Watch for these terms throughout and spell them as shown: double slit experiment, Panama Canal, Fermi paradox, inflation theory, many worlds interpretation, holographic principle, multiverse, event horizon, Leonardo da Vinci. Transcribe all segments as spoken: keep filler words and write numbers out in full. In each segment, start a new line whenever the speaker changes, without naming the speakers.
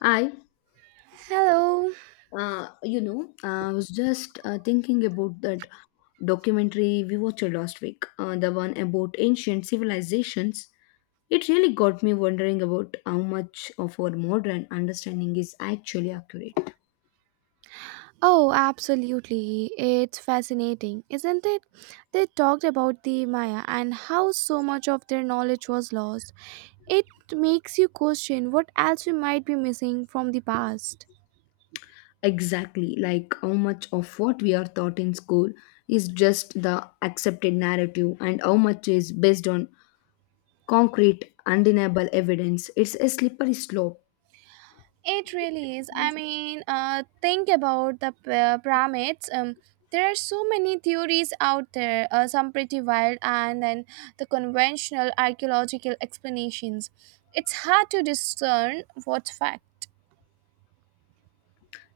I,
Hello.
uh, you know, I was just uh, thinking about that documentary we watched last week, uh, the one about ancient civilizations. It really got me wondering about how much of our modern understanding is actually accurate.
Oh, absolutely. It's fascinating, isn't it? They talked about the Maya and how so much of their knowledge was lost. It makes you question what else we might be missing from the past.
Exactly, like how much of what we are taught in school is just the accepted narrative and how much is based on concrete, undeniable evidence. It's a slippery slope.
It really is. I mean, uh, think about the p- uh, pyramids. Um, there are so many theories out there, uh, some pretty wild, and then the conventional archaeological explanations. It's hard to discern what's fact.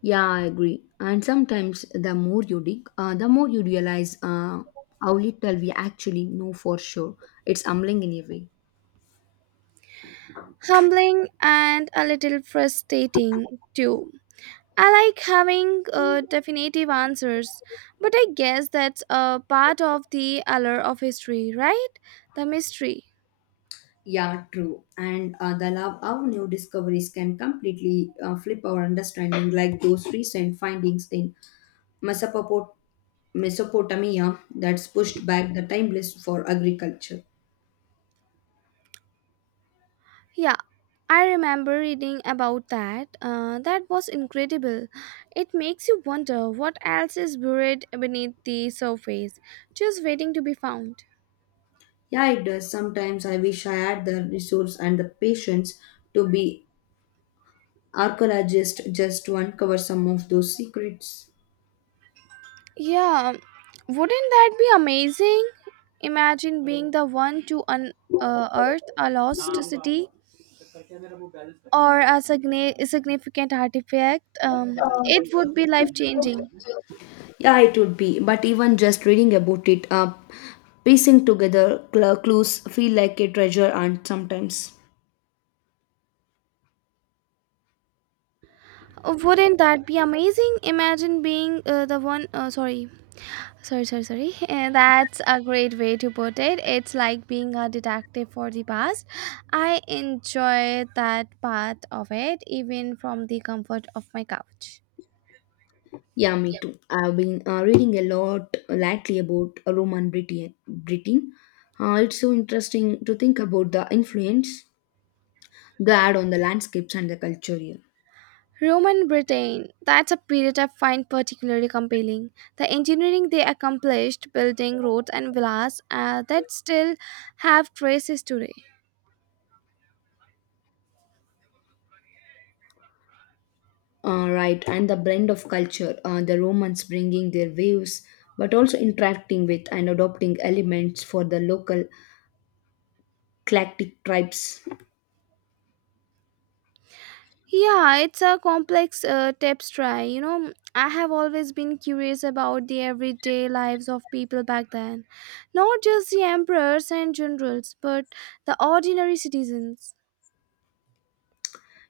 Yeah, I agree. And sometimes the more you dig, uh, the more you realize uh, how little we actually know for sure. It's humbling in a way.
Humbling and a little frustrating, too. I like having uh, definitive answers, but I guess that's a part of the allure of history, right? The mystery.
Yeah, true. And uh, the love of new discoveries can completely uh, flip our understanding, like those recent findings in Mesopot- Mesopotamia that's pushed back the timeless for agriculture.
Yeah, I remember reading about that. Uh, that was incredible. It makes you wonder what else is buried beneath the surface, just waiting to be found.
Yeah, it does. Sometimes I wish I had the resource and the patience to be archaeologist just to uncover some of those secrets.
Yeah, wouldn't that be amazing? Imagine being the one to unearth a lost city or a signi- significant artifact. Um, it would be life changing.
Yeah, it would be. But even just reading about it, uh, piecing together cl- clues feel like a treasure hunt sometimes.
Wouldn't that be amazing? Imagine being uh, the one. Uh, sorry, sorry, sorry, sorry. Uh, that's a great way to put it. It's like being a detective for the past. I enjoy that part of it, even from the comfort of my couch.
Yeah, me too. I've been uh, reading a lot lately about Roman Britain. Britain. Uh, it's so interesting to think about the influence they had on the landscapes and the culture here.
Roman Britain, that's a period I find particularly compelling. The engineering they accomplished, building roads and villas uh, that still have traces today.
Uh, right, and the blend of culture, uh, the Romans bringing their waves, but also interacting with and adopting elements for the local Celtic tribes.
Yeah, it's a complex uh, tapestry. You know, I have always been curious about the everyday lives of people back then. Not just the emperors and generals, but the ordinary citizens.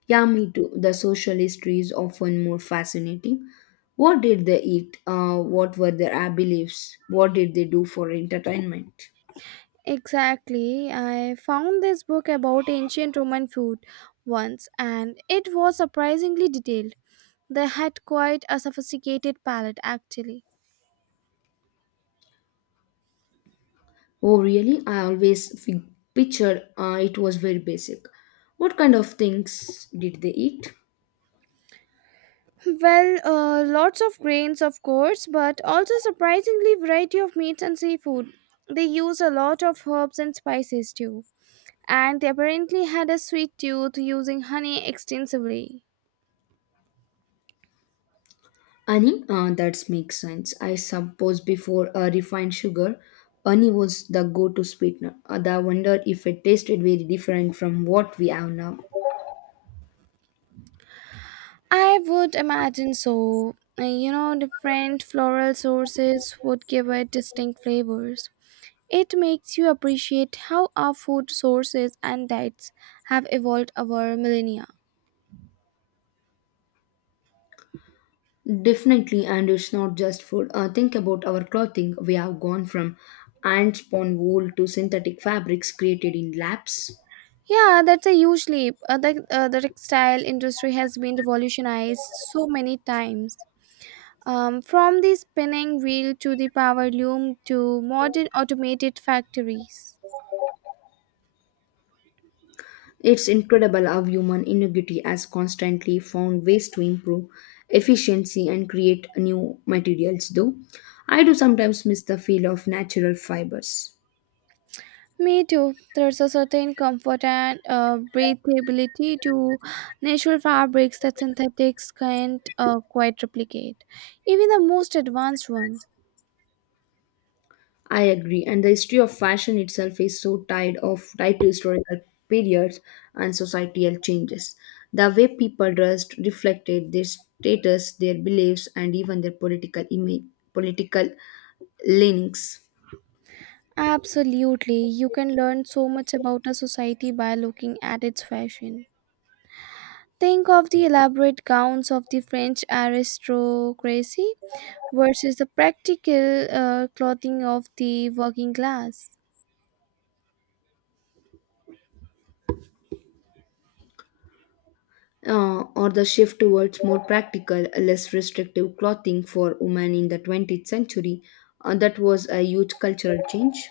Yeah, me too. The social history is often more fascinating. What did they eat? Uh, what were their uh, beliefs? What did they do for entertainment?
Exactly. I found this book about ancient Roman food once and it was surprisingly detailed. They had quite a sophisticated palate actually.
Oh, really? I always fi- pictured uh, it was very basic. What kind of things did they eat?
Well, uh, lots of grains, of course, but also surprisingly variety of meats and seafood. They use a lot of herbs and spices too, and they apparently had a sweet tooth using honey extensively.
Honey, uh, that makes sense. I suppose before uh, refined sugar, honey was the go to sweetener. Uh, I wonder if it tasted very different from what we have now.
I would imagine so. Uh, You know, different floral sources would give it distinct flavors. It makes you appreciate how our food sources and diets have evolved over millennia.
Definitely, and it's not just food. Uh, think about our clothing. We have gone from ant spawn wool to synthetic fabrics created in labs.
Yeah, that's a huge leap. Uh, the, uh, the textile industry has been revolutionized so many times. Um, from the spinning wheel to the power loom to modern automated factories.
It's incredible how human ingenuity has constantly found ways to improve efficiency and create new materials, though. I do sometimes miss the feel of natural fibers.
Me too. There's a certain comfort and uh, breathability to natural fabrics that synthetics can't uh, quite replicate, even the most advanced ones.
I agree, and the history of fashion itself is so tied of tied to historical periods and societal changes. The way people dressed reflected their status, their beliefs, and even their political image, political leanings.
Absolutely, you can learn so much about a society by looking at its fashion. Think of the elaborate gowns of the French aristocracy versus the practical uh, clothing of the working class.
Uh, or the shift towards more practical, less restrictive clothing for women in the twentieth century. Uh, that was a huge cultural change.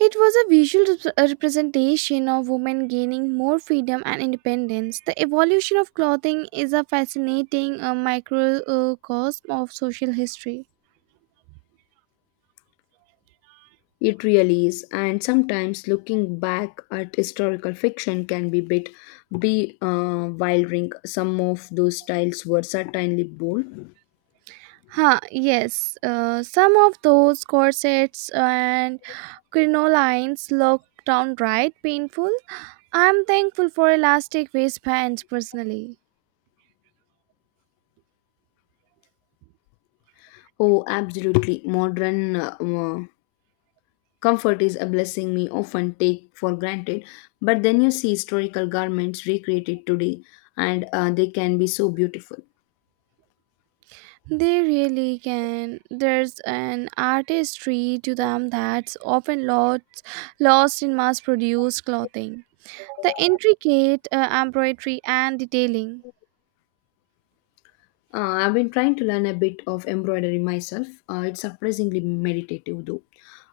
It was a visual rep- a representation of women gaining more freedom and independence. The evolution of clothing is a fascinating uh, microcosm of social history.
It really is, and sometimes looking back at historical fiction can be bit be uh, wildering. Some of those styles were certainly bold.
Huh, yes. Uh, some of those corsets and crinolines look downright painful. I'm thankful for elastic waistbands personally.
Oh, absolutely! Modern uh, uh, comfort is a blessing we often take for granted, but then you see historical garments recreated today, and uh, they can be so beautiful.
They really can. There's an artistry to them that's often lost, lost in mass produced clothing. The intricate uh, embroidery and detailing.
Uh, I've been trying to learn a bit of embroidery myself. Uh, it's surprisingly meditative, though.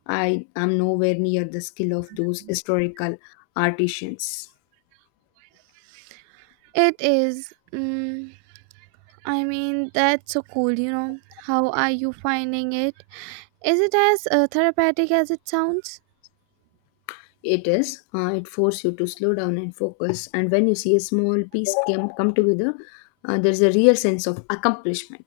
I am nowhere near the skill of those historical artisans.
It is. mm I mean, that's so cool, you know. How are you finding it? Is it as uh, therapeutic as it sounds?
It is. Uh, it forces you to slow down and focus. And when you see a small piece come, come together, uh, there's a real sense of accomplishment.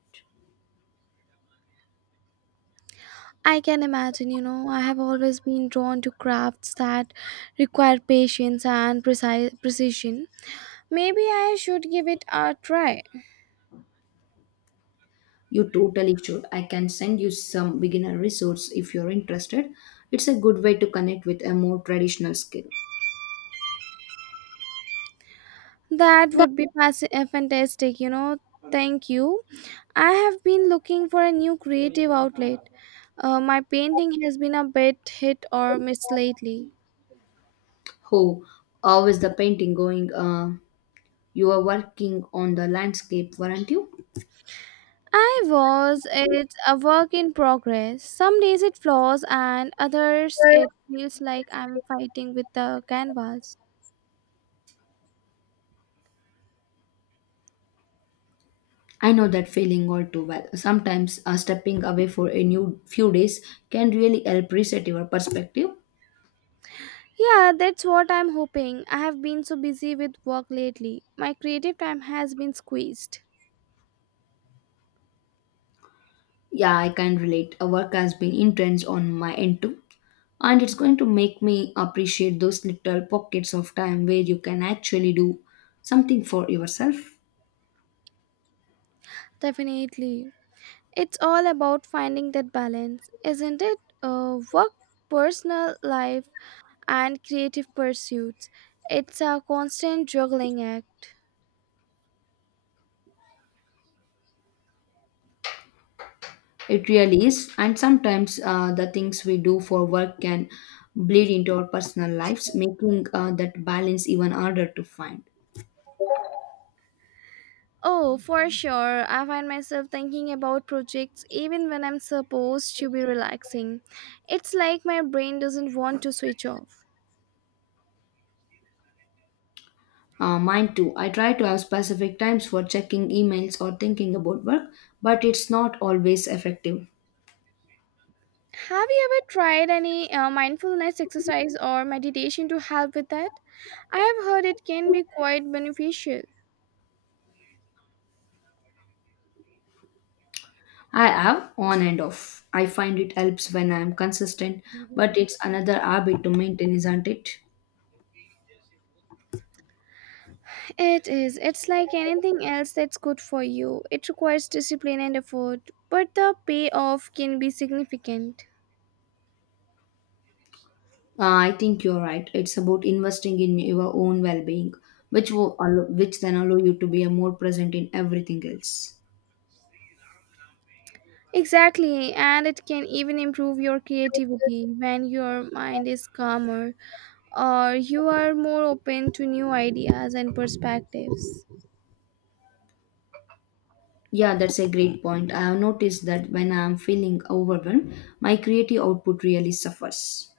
I can imagine, you know, I have always been drawn to crafts that require patience and precise precision. Maybe I should give it a try.
You totally should. I can send you some beginner resource if you're interested. It's a good way to connect with a more traditional skill.
That would be fasc- uh, fantastic, you know. Thank you. I have been looking for a new creative outlet. Uh, my painting has been a bit hit or miss lately.
Oh, how is the painting going? Uh, You were working on the landscape, weren't you?
I was it's a work in progress. Some days it flows and others it feels like I'm fighting with the canvas.
I know that feeling all too well. Sometimes uh, stepping away for a new few days can really help reset your perspective.
Yeah, that's what I'm hoping. I have been so busy with work lately. My creative time has been squeezed.
Yeah, I can relate. Uh, Work has been intense on my end too. And it's going to make me appreciate those little pockets of time where you can actually do something for yourself.
Definitely. It's all about finding that balance, isn't it? Uh, work, personal life, and creative pursuits. It's a constant juggling act.
It really is. And sometimes uh, the things we do for work can bleed into our personal lives, making uh, that balance even harder to find.
Oh, for sure. I find myself thinking about projects even when I'm supposed to be relaxing. It's like my brain doesn't want to switch off.
Uh, mine too. I try to have specific times for checking emails or thinking about work, but it's not always effective.
Have you ever tried any uh, mindfulness exercise or meditation to help with that? I have heard it can be quite beneficial.
I have on and off. I find it helps when I am consistent, but it's another habit to maintain, isn't it?
It is. It's like anything else that's good for you. It requires discipline and effort, but the payoff can be significant.
Uh, I think you're right. It's about investing in your own well-being, which will allow, which then allow you to be a more present in everything else.
Exactly, and it can even improve your creativity when your mind is calmer or you are more open to new ideas and perspectives.
Yeah, that's a great point. I have noticed that when I am feeling overwhelmed, my creative output really suffers.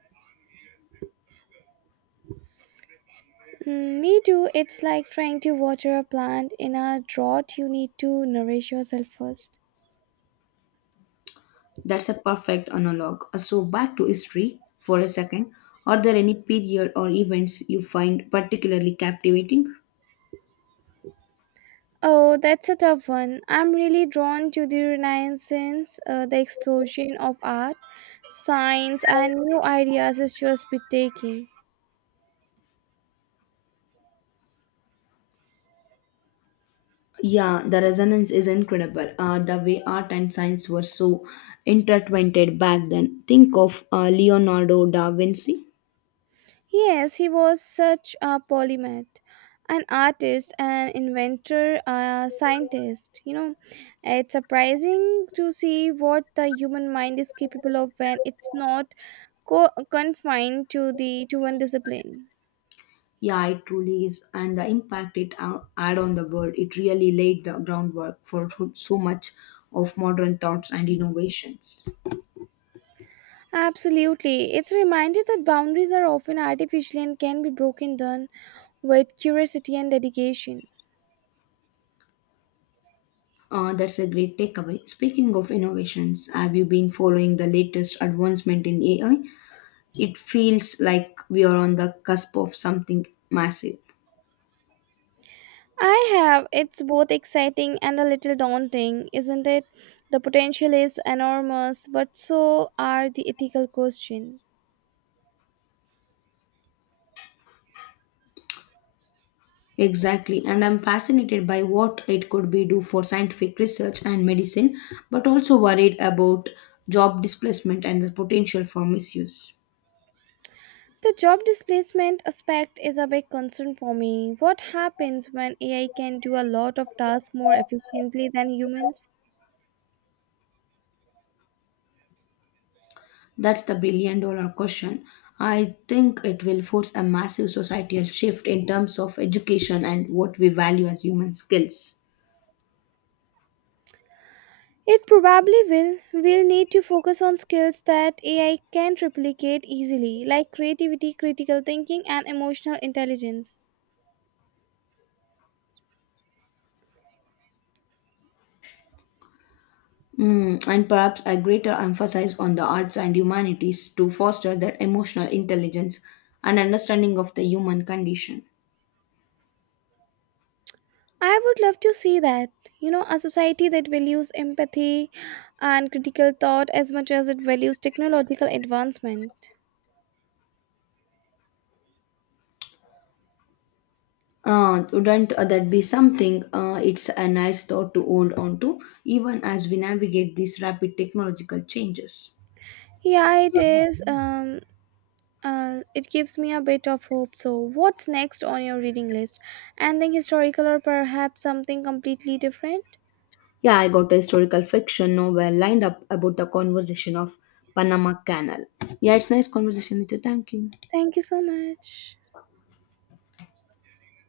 Mm, me too, it's like trying to water a plant in a drought, you need to nourish yourself first.
That's a perfect analog. Uh, So, back to history for a second. Are there any period or events you find particularly captivating?
Oh, that's a tough one. I'm really drawn to the Renaissance, uh, the explosion of art, science, and new ideas is just breathtaking.
Yeah, the resonance is incredible. Uh, the way art and science were so intertwined back then. Think of uh, Leonardo da Vinci.
Yes, he was such a polymath, an artist, an inventor, a scientist. You know, it's surprising to see what the human mind is capable of when it's not co- confined to the to one discipline.
Yeah, it truly is. And the impact it ou- had on the world, it really laid the groundwork for so so much of modern thoughts and innovations.
Absolutely. It's a reminder that boundaries are often artificial and can be broken down with curiosity and dedication.
Uh, that's a great takeaway. Speaking of innovations, have you been following the latest advancement in A I? It feels like we are on the cusp of something massive.
I have. It's both exciting and a little daunting, isn't it? The potential is enormous, but so are the ethical questions.
Exactly, and I'm fascinated by what it could be do for scientific research and medicine, but also worried about job displacement and the potential for misuse.
The job displacement aspect is a big concern for me. What happens when A I can do a lot of tasks more efficiently than humans?
That's the billion dollar question. I think it will force a massive societal shift in terms of education and what we value as human skills.
It probably will. We'll need to focus on skills that A I can't replicate easily, like creativity, critical thinking, and emotional intelligence.
Mm, and perhaps a greater emphasis on the arts and humanities to foster that emotional intelligence and understanding of the human condition.
I would love to see that. You know, a society that values empathy and critical thought as much as it values technological advancement.
Uh, wouldn't uh, that be something? Uh, it's a nice thought to hold on to, even as we navigate these rapid technological changes.
Yeah, it is. Um, uh, it gives me a bit of hope. So, what's next on your reading list? Anything historical or perhaps something completely different?
Yeah, I got a historical fiction novel lined up about the conversation of Panama Canal. Yeah, it's nice conversation with you. Thank you.
Thank you so much.